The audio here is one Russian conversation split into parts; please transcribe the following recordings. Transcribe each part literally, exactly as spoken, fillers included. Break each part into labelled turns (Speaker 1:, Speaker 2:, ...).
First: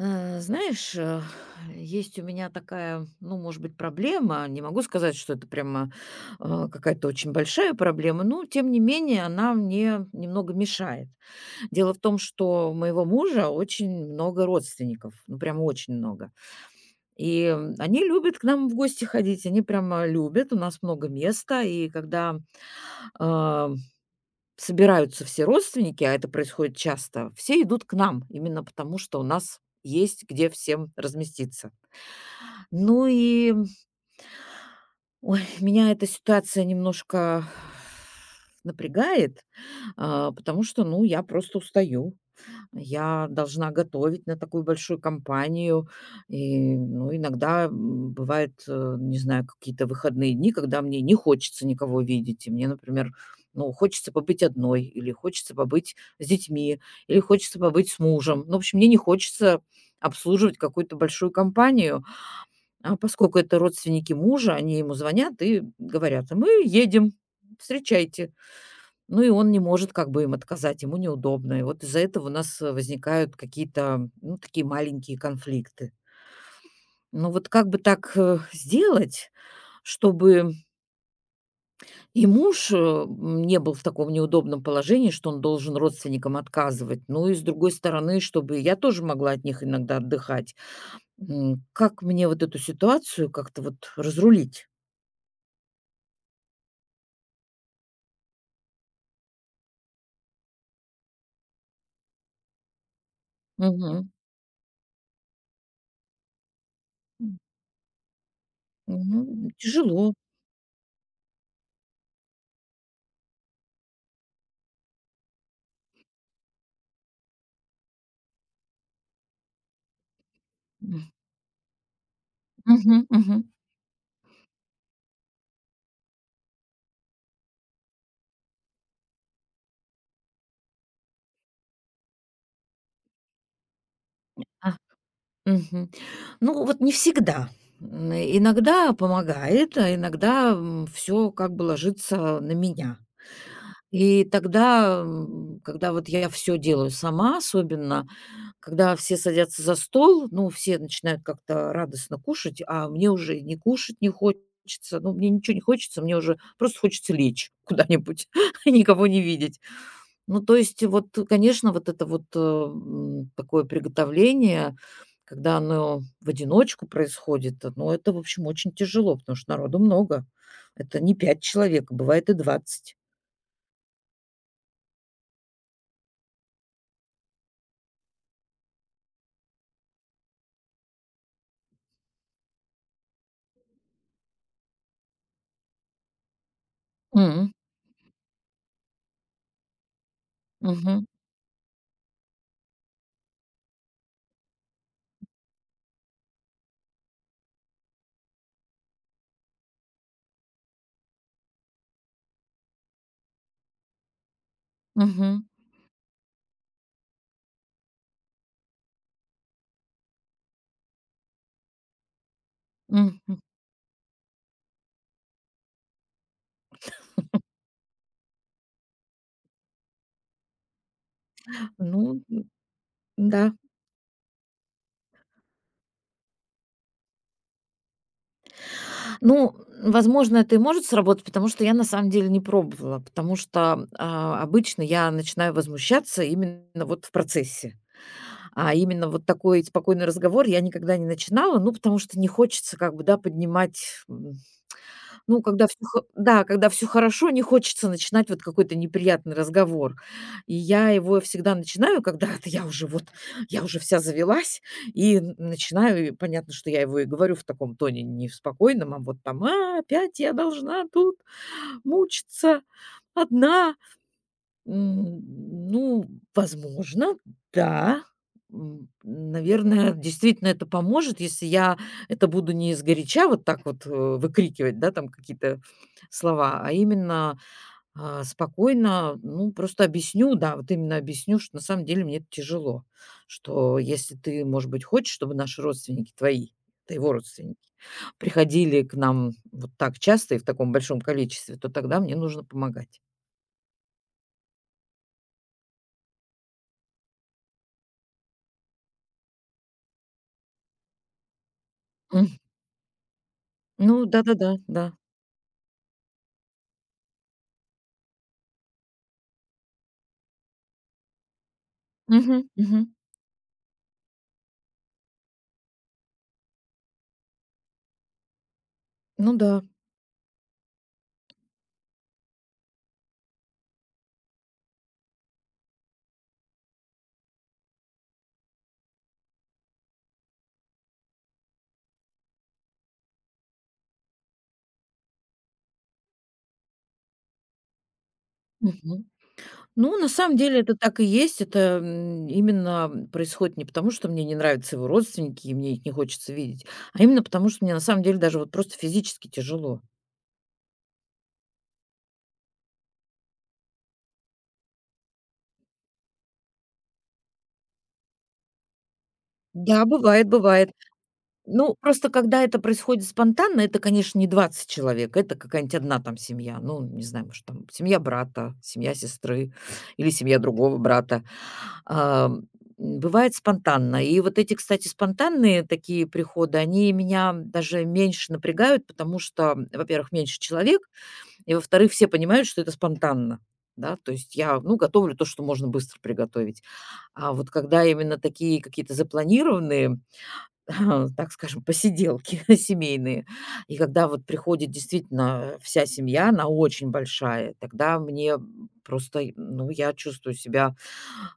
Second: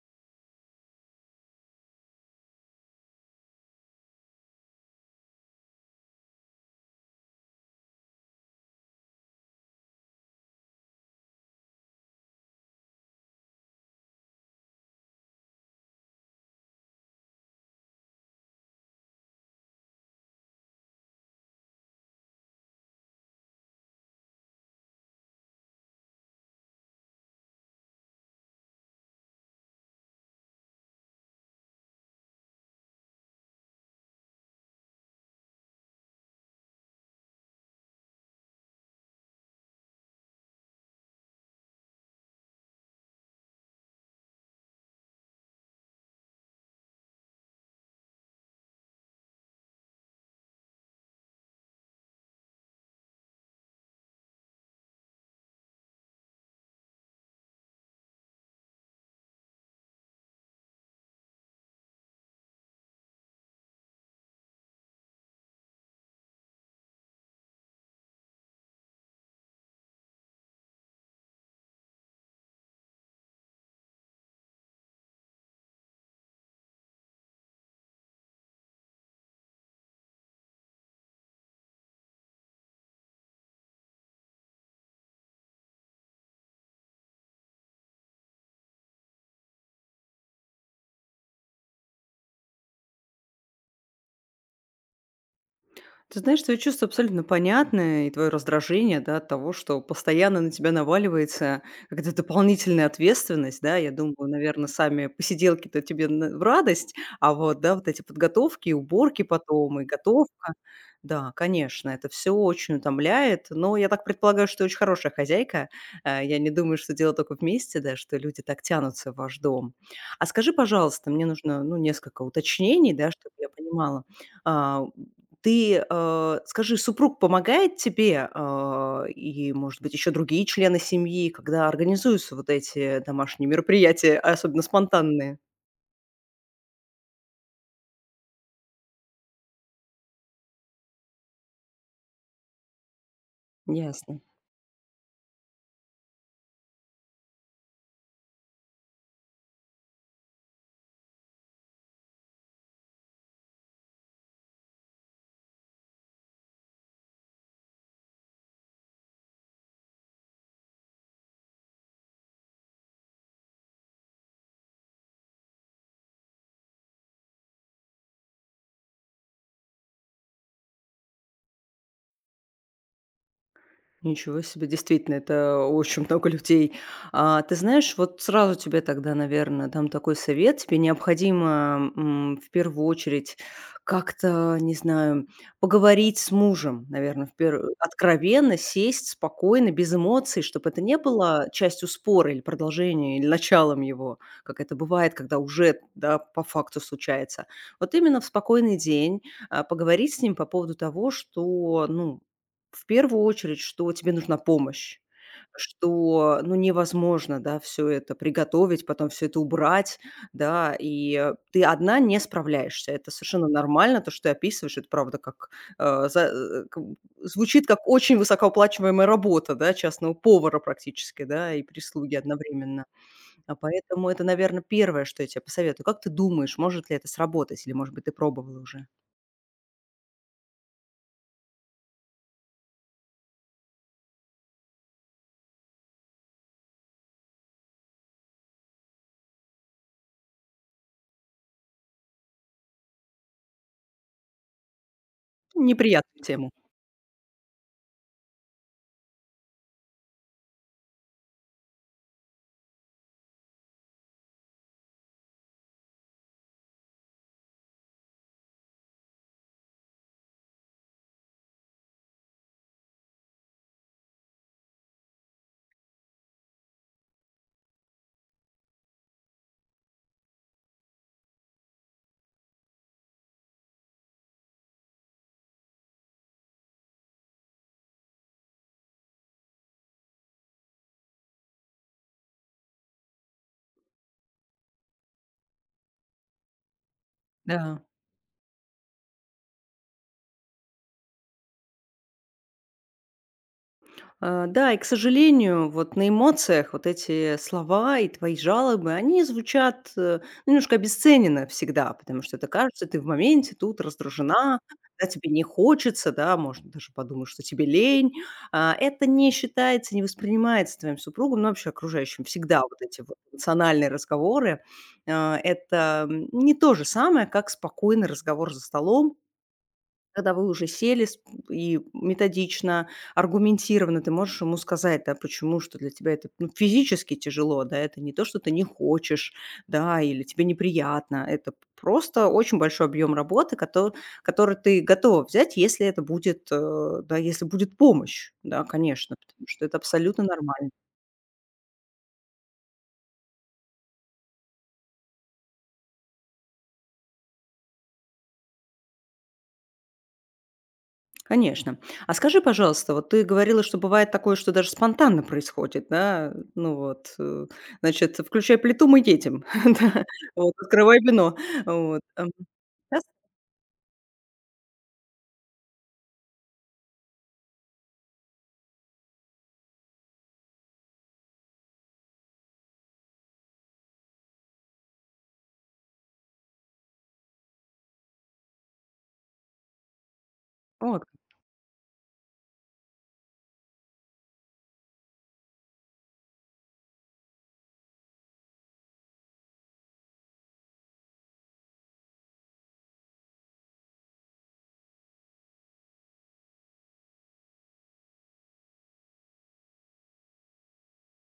Speaker 1: Э, Знаешь, э, есть у меня такая, ну, может быть, проблема. Не могу сказать, что это прямо э, какая-то очень большая проблема, но, тем не менее, она мне немного мешает. Дело в том, что у моего мужа очень много родственников, ну, прямо очень много. И м, они любят к нам в гости ходить, они прямо любят, у нас много места, и когда а, собираются все родственники, а это происходит часто, все идут к нам, именно потому что у нас есть где всем разместиться. Ну и, ой, меня эта ситуация немножко напрягает, а, потому что, ну, я просто устаю. Я должна готовить на такую большую компанию. И, ну, иногда м, бывает, э, не знаю, какие-то выходные дни, когда мне не хочется никого видеть. И мне, например, ну, хочется побыть одной, или хочется побыть с детьми, или хочется побыть с мужем. Ну, в общем, мне не хочется обслуживать какую-то большую компанию, а поскольку это родственники мужа, они ему звонят и говорят: "А мы едем, встречайте". Ну и он не может как бы им отказать, ему неудобно. И вот из-за этого у нас, э, возникают какие-то, ну, такие маленькие конфликты. Ну вот как бы так, э, сделать, чтобы и муж, э, м, не был в таком неудобном положении, что он должен родственникам отказывать. Ну и с другой стороны, чтобы я тоже могла от них иногда отдыхать. М, как мне вот эту ситуацию как-то вот разрулить?
Speaker 2: Ты знаешь, твои чувства абсолютно понятны, и твое раздражение, да, от того, что постоянно на тебя наваливается какая-то дополнительная ответственность, да, я думаю, наверное, сами посиделки-то тебе на- в радость, а
Speaker 1: Мгм.
Speaker 2: вот, да, вот эти подготовки, и
Speaker 1: Ну,
Speaker 2: уборки потом, и
Speaker 1: тяжело.
Speaker 2: готовка, да, конечно, это все очень утомляет, но я так предполагаю, что ты очень хорошая хозяйка, э, я не думаю, что дело только вместе, да, что люди так тянутся в ваш дом. А скажи, пожалуйста,
Speaker 1: М.
Speaker 2: мне нужно, ну, несколько уточнений,
Speaker 1: Мгм,
Speaker 2: да, чтобы
Speaker 1: мгм.
Speaker 2: я понимала, а, ты, э, скажи, супруг помогает тебе, а, и, может быть, еще другие члены семьи, когда организуются вот эти домашние мероприятия, особенно
Speaker 1: А,
Speaker 2: спонтанные?
Speaker 1: мгм. Ну, вот не всегда. М, иногда помогает, а иногда, все как бы ложится на меня.
Speaker 2: Ясно.
Speaker 1: И тогда, м, когда вот я все делаю сама, особенно когда все садятся за стол, ну, все начинают как-то радостно кушать, а мне уже и не кушать не хочется. Ну, мне ничего не хочется, мне уже просто хочется лечь куда-нибудь и никого не видеть. Ну, то есть, вот, конечно, вот это вот, э, м, такое приготовление, когда оно в одиночку происходит, э, ну, это, в общем, очень тяжело, потому что народу много. Это не пять человек, а бывает и двадцать.
Speaker 2: Ничего себе, действительно, это очень много людей. А, ты знаешь, вот сразу тебе тогда, наверное, дам такой совет. Тебе необходимо м, в первую очередь как-то, не знаю, поговорить с мужем, наверное, в
Speaker 1: М,
Speaker 2: пер- откровенно сесть спокойно, без эмоций, чтобы это не
Speaker 1: мгм,
Speaker 2: было частью спора или продолжения, или началом его, как это бывает, когда уже, да, по факту случается. Вот именно в спокойный день а, поговорить с ним по поводу того, что, ну, в первую очередь, что тебе нужна помощь,
Speaker 1: мгм,
Speaker 2: что, ну, невозможно, да, все это приготовить, потом все это убрать, да, и, э, ты одна не справляешься. Это
Speaker 1: мгм.
Speaker 2: совершенно нормально. То, что ты описываешь, это правда как, э, за э, как звучит как очень высокооплачиваемая работа, да, частного повара практически, да, и
Speaker 1: Ну,
Speaker 2: прислуги
Speaker 1: м,
Speaker 2: одновременно.
Speaker 1: да.
Speaker 2: А поэтому это, наверное, первое, что я тебе посоветую. Как ты думаешь, может ли это сработать или, может быть, ты пробовала уже?
Speaker 1: Ну, возможно, это и может сработать, потому что я на самом деле не пробовала, потому что, а, обычно я начинаю возмущаться именно вот в процессе. А именно вот такой спокойный разговор я никогда не начинала, ну, потому что не хочется как бы, да, поднимать, м, ну, когда всё
Speaker 2: Неприятную
Speaker 1: да,
Speaker 2: тему.
Speaker 1: когда все хорошо, не хочется начинать вот какой-то неприятный разговор. И я его всегда начинаю, когда это я уже вот, я уже вся завелась и н начинаю, и понятно, что я его и говорю в таком тоне, не в спокойном, а вот там: "А, опять я должна тут мучиться одна". М, ну, возможно, да. М, наверное, действительно это поможет, если я это буду не изгоряча вот так вот, э, выкрикивать, да, там какие-то слова, а именно, а, спокойно, ну, просто объясню, да, вот именно объясню, что на самом деле мне это тяжело. Что если ты, может быть, хочешь, чтобы наши родственники твои, это его родственники,
Speaker 2: Да.
Speaker 1: приходили к нам вот так часто и в таком большом количестве, то тогда мне нужно помогать.
Speaker 2: А, да, и, к сожалению, вот на эмоциях вот эти слова и твои жалобы, они звучат, э, ну, немножко обесцененно всегда, потому что
Speaker 1: М,
Speaker 2: это кажется, ты в моменте тут
Speaker 1: ну, да-да-да,
Speaker 2: раздражена,
Speaker 1: да.
Speaker 2: да, тебе не хочется, да, можно даже подумать, что тебе лень. А, это не считается, не воспринимается твоим супругом, ну, вообще окружающим.
Speaker 1: Мгм,
Speaker 2: Всегда вот
Speaker 1: мгм.
Speaker 2: эти вот эмоциональные разговоры, а, это м, не то же самое, как спокойный разговор за столом,
Speaker 1: Ну да.
Speaker 2: когда вы уже сели с и методично, аргументированно ты можешь ему сказать, да, почему, что для тебя это, ну, физически тяжело, да, это не то, что ты не хочешь, да, или тебе неприятно. Это просто очень большой объем работы, кото который ты готова взять, если это будет, э, да, если будет помощь. Да,
Speaker 1: Мгм.
Speaker 2: конечно, потому что это
Speaker 1: Ну, на
Speaker 2: абсолютно
Speaker 1: самом деле
Speaker 2: нормально.
Speaker 1: это так и есть. Это, м, именно, м, происходит не потому, что мне не нравятся его родственники и мне их не хочется видеть, а именно потому, что мне на самом деле даже вот просто физически тяжело.
Speaker 2: Конечно. А скажи, пожалуйста, вот ты говорила, что бывает такое, что даже спонтанно происходит, да? Ну вот, э, значит, включай плиту, мы едем,
Speaker 1: Да,
Speaker 2: да,
Speaker 1: бывает,
Speaker 2: вот,
Speaker 1: бывает.
Speaker 2: открывай вино,
Speaker 1: Ну,
Speaker 2: вот,
Speaker 1: просто
Speaker 2: эм,
Speaker 1: когда это
Speaker 2: да,
Speaker 1: происходит спонтанно, это, конечно, не двадцать человек, это какая-нибудь одна там семья. Ну, не знаю, может, там семья брата, семья сестры или семья другого брата. А, м, Бывает спонтанно. И вот эти, кстати, спонтанные такие приходы, они меня даже меньше напрягают, потому что, во-первых, меньше человек,
Speaker 2: вот,
Speaker 1: и, во-вторых, все понимают, что это спонтанно. Да, то есть я, ну, готовлю то, что можно быстро приготовить. А вот когда именно такие какие-то запланированные, так скажем, посиделки семейные. И когда вот приходит действительно вся семья, она очень большая, тогда мне, просто, ну, я чувствую себя,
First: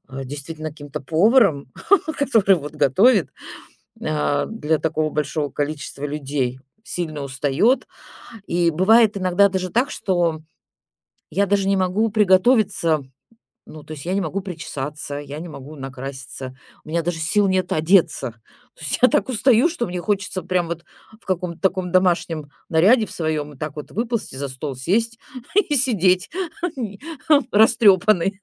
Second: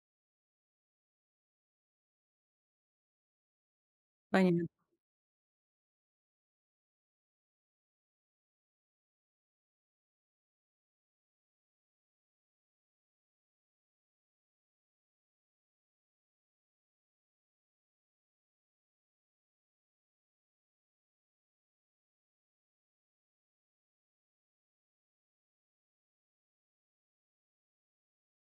Speaker 1: э, действительно каким-то поваром, который вот готовит, а,
Speaker 2: понятно.
Speaker 1: для такого большого количества людей. Сильно устаёт. И бывает иногда даже так, что я даже не могу приготовиться. Ну, то есть я не могу причесаться, я не могу накраситься, у меня даже сил нет одеться. То есть я так устаю, что мне хочется прям вот в каком-то таком домашнем наряде в своем, и так вот выползти за стол, сесть и сидеть растрепанный.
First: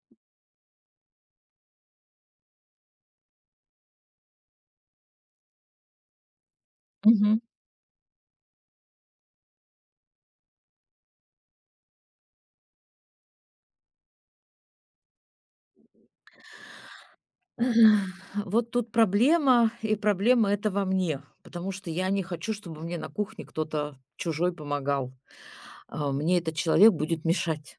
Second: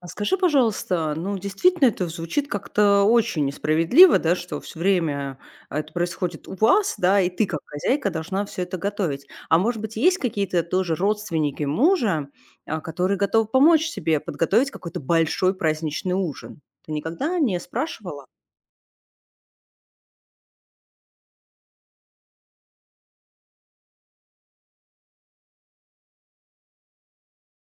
Speaker 2: А скажи, пожалуйста, ну, действительно, это звучит как-то очень несправедливо, да, что все время это происходит у вас, да, и
Speaker 1: Мгм.
Speaker 2: ты как хозяйка должна все это готовить. А может быть, есть какие-то тоже родственники мужа, а, которые готовы помочь тебе подготовить какой-то большой праздничный ужин? Ты никогда не спрашивала?
Speaker 1: Эх, вот тут проблема, и проблема это во мне, потому что я не хочу, чтобы мне на кухне кто-то чужой помогал. А, Мне этот человек будет мешать.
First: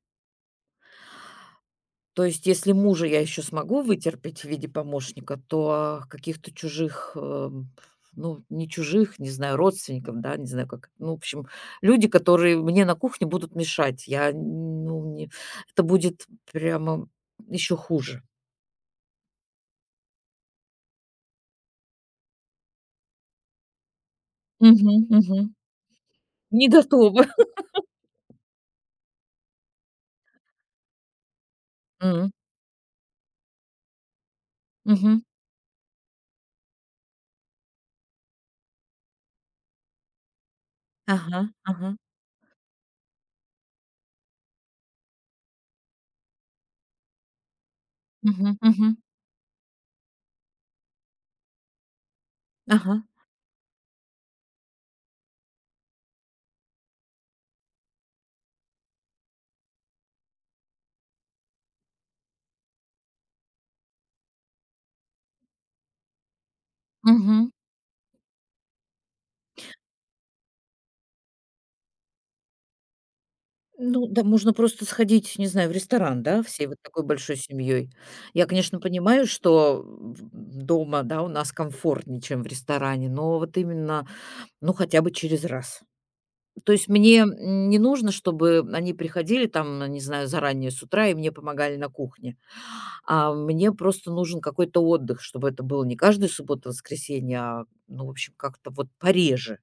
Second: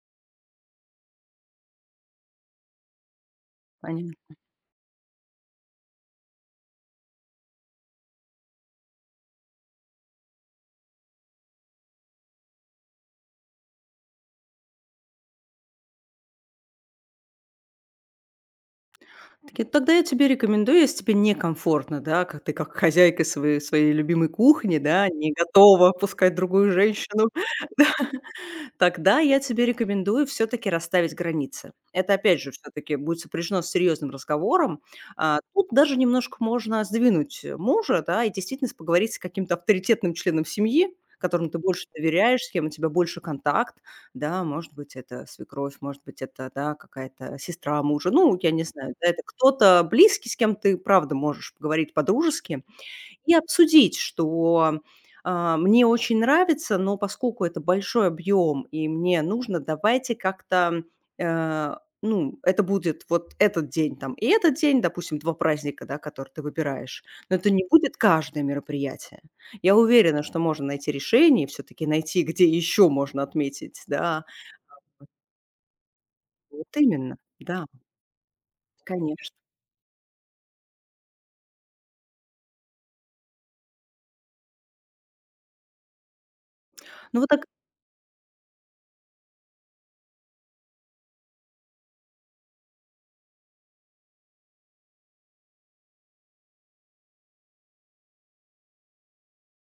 Speaker 1: То есть, если мужа я еще смогу вытерпеть в виде помощника, то а, каких-то чужих, эм, ну, не чужих, не знаю, родственников, да, не знаю, как. Ну, в общем, люди, которые мне на кухне будут мешать. Я, ну, не, это будет прямо еще хуже.
Speaker 2: Такие: "Тогда я тебе рекомендую, если тебе некомфортно, да, как ты как хозяйка своей своей любимой кухни,
Speaker 1: Мгм,
Speaker 2: да, не
Speaker 1: мгм.
Speaker 2: готова пускать
Speaker 1: Не
Speaker 2: другую
Speaker 1: готова.
Speaker 2: женщину, да, тогда я тебе рекомендую все таки расставить границы". Это,
Speaker 1: М,
Speaker 2: опять же, все таки будет сопряжено с серьезным разговором.
Speaker 1: мгм.
Speaker 2: А, тут даже немножко можно сдвинуть, э, мужа, да, и действительно поговорить с каким-то авторитетным членом семьи,
Speaker 1: Ага,
Speaker 2: которому ты больше
Speaker 1: ага.
Speaker 2: доверяешь, с кем у тебя больше контакт. Да, может быть, это свекровь, может быть, это, да, какая-то сестра мужа. Ну, я
Speaker 1: Мгм,
Speaker 2: не знаю,
Speaker 1: мгм.
Speaker 2: да, это кто-то близкий, с кем ты, правда, можешь поговорить по-дружески
Speaker 1: Ага.
Speaker 2: и обсудить, что а, мне очень нравится, но поскольку это большой объем и мне нужно, давайте как-то, э, ну, это будет вот этот день там и этот день, допустим, два праздника, да, которые ты выбираешь, но это
Speaker 1: Мгм.
Speaker 2: не будет каждое мероприятие. Я уверена, что можно найти решение, все-таки найти, где еще можно отметить,
Speaker 1: Ну да,
Speaker 2: да,
Speaker 1: можно просто сходить, не знаю, в ресторан, да, всей
Speaker 2: вот
Speaker 1: вот такой
Speaker 2: именно,
Speaker 1: большой
Speaker 2: да,
Speaker 1: семьей. Я, конечно, понимаю,
Speaker 2: конечно.
Speaker 1: что в- дома, да, у нас комфортнее, чем в ресторане, но вот именно, ну, хотя бы через раз. То есть мне
Speaker 2: Ну, вот так
Speaker 1: м, не нужно, чтобы они приходили там, ну, не знаю, заранее с утра и мне помогали на кухне. А мне просто нужен какой-то отдых, чтобы это было не каждую субботу, воскресенье, а, ну, в общем, как-то вот пореже.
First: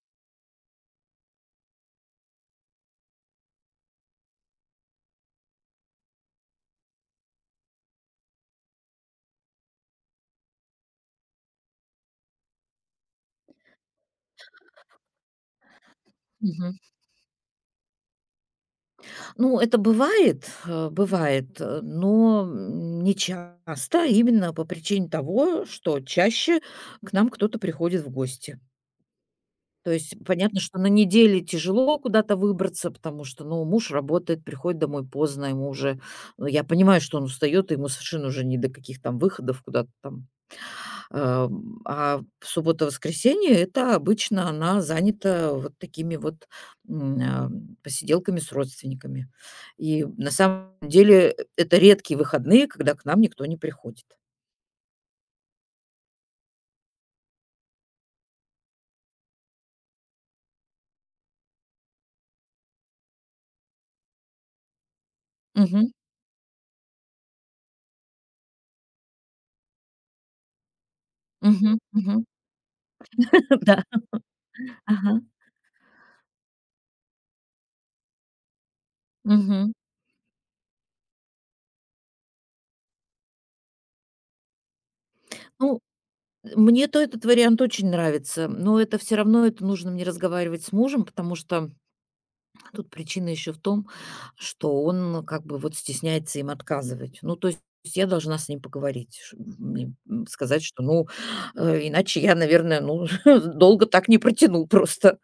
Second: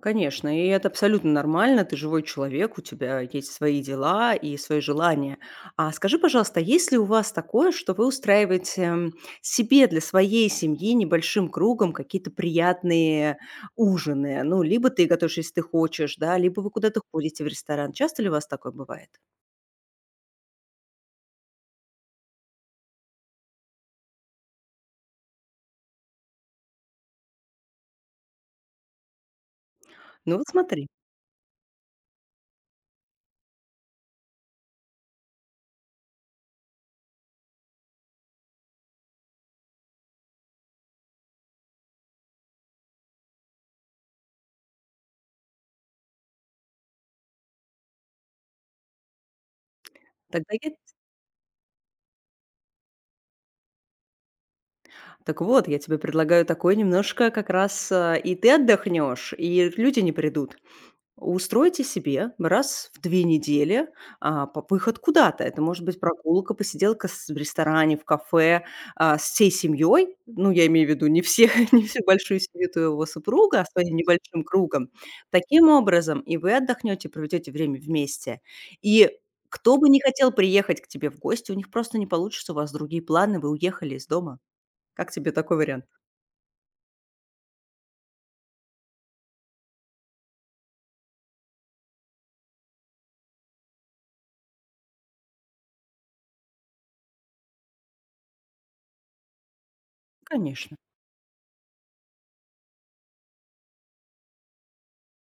Speaker 2: конечно, и это абсолютно нормально. Ты живой человек, у тебя есть свои дела и свои желания. А скажи, пожалуйста, есть ли у вас такое, что вы устраиваете, м, себе для своей семьи небольшим кругом какие-то приятные ужины? Ну, либо ты готовишь, если ты хочешь, да, либо вы куда-то ходите в ресторан. Часто ли у вас такое бывает?
Speaker 1: Ну, это бывает, э, бывает, э, но, м, не часто, именно по причине того, что чаще к нам кто-то приходит в гости. То есть
Speaker 2: Ну, вот
Speaker 1: понятно, что
Speaker 2: смотри,
Speaker 1: на неделе тяжело куда-то выбраться, потому что, ну, муж работает, приходит домой поздно, ему уже, ну, я понимаю, что он устает, и ему совершенно уже не до каких там выходов куда-то там. Ам, а в субботу-воскресенье- это обычно она занята вот такими вот, м, а, посиделками с родственниками. И на
Speaker 2: тогда я
Speaker 1: самом деле это редкие выходные, когда к нам никто не приходит.
Speaker 2: так вот, я тебе предлагаю такое немножко как раз, а, и ты отдохнешь, и люди не придут. Устройте себе раз в две недели, а, по выход куда-то. Это может
Speaker 1: Мгм,
Speaker 2: быть прогулка, посиделка с в ресторане, в кафе, а, с всей семьей. Ну, я имею в виду не всех,
Speaker 1: мгм,
Speaker 2: не всю
Speaker 1: мгм.
Speaker 2: большую семью твоего супруга, а
Speaker 1: Да,
Speaker 2: своим небольшим кругом.
Speaker 1: ага,
Speaker 2: Таким образом и вы отдохнете, проведете время вместе. И
Speaker 1: мгм.
Speaker 2: кто бы не хотел приехать к тебе в гости, у них просто не получится, у вас другие планы, вы уехали из дома. Как тебе такой
Speaker 1: Ну,
Speaker 2: вариант?
Speaker 1: мне-то этот вариант очень нравится, но это все равно это нужно мне разговаривать с мужем, потому что тут причина еще в том, что он как бы вот стесняется им отказывать. Ну, то есть я должна с ним поговорить, ш- мне, м, сказать,
Speaker 2: Конечно.
Speaker 1: что, ну, э, иначе я, наверное, ну, долго так не протяну просто.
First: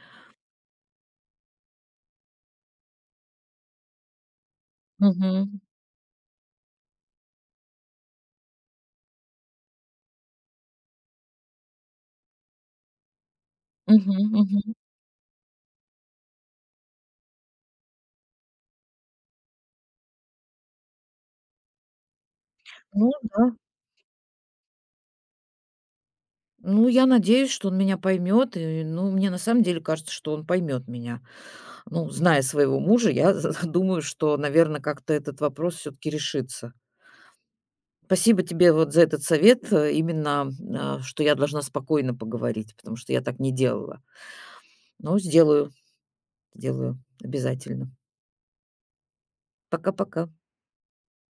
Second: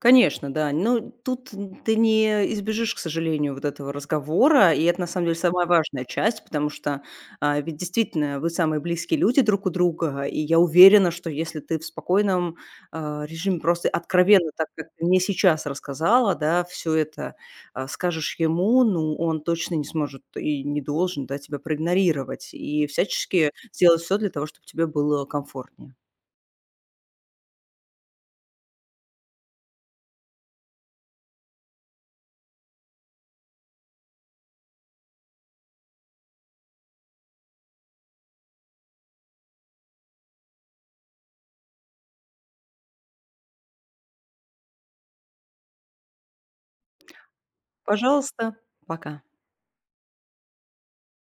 Speaker 2: Конечно, да. Ну, тут н ты не избежишь, к сожалению, вот этого разговора. И это, на самом деле,
Speaker 1: Мгм.
Speaker 2: самая важная часть, потому что, а, ведь действительно вы самые близкие люди друг у друга. И я уверена, что если ты в спокойном, а, режиме просто
Speaker 1: Мгм.
Speaker 2: откровенно, так
Speaker 1: Мгм.
Speaker 2: как ты мне сейчас рассказала, да, все это, а, скажешь ему, ну, он точно не сможет и не должен, да, тебя проигнорировать. И
Speaker 1: Ну
Speaker 2: всячески
Speaker 1: да.
Speaker 2: сделать все для того, чтобы тебе было комфортнее.
Speaker 1: Ну, я надеюсь, что он меня поймет. И, ну, мне на самом деле кажется, что он поймет меня. Ну, зная своего мужа, я думаю, что, наверное, как-то этот вопрос все-таки решится. Спасибо тебе вот за этот совет, э, именно, а, что я должна спокойно поговорить, потому что я так не делала. Но сделаю, сделаю обязательно.
Speaker 2: Пожалуйста, пока.
Speaker 1: Пока-пока.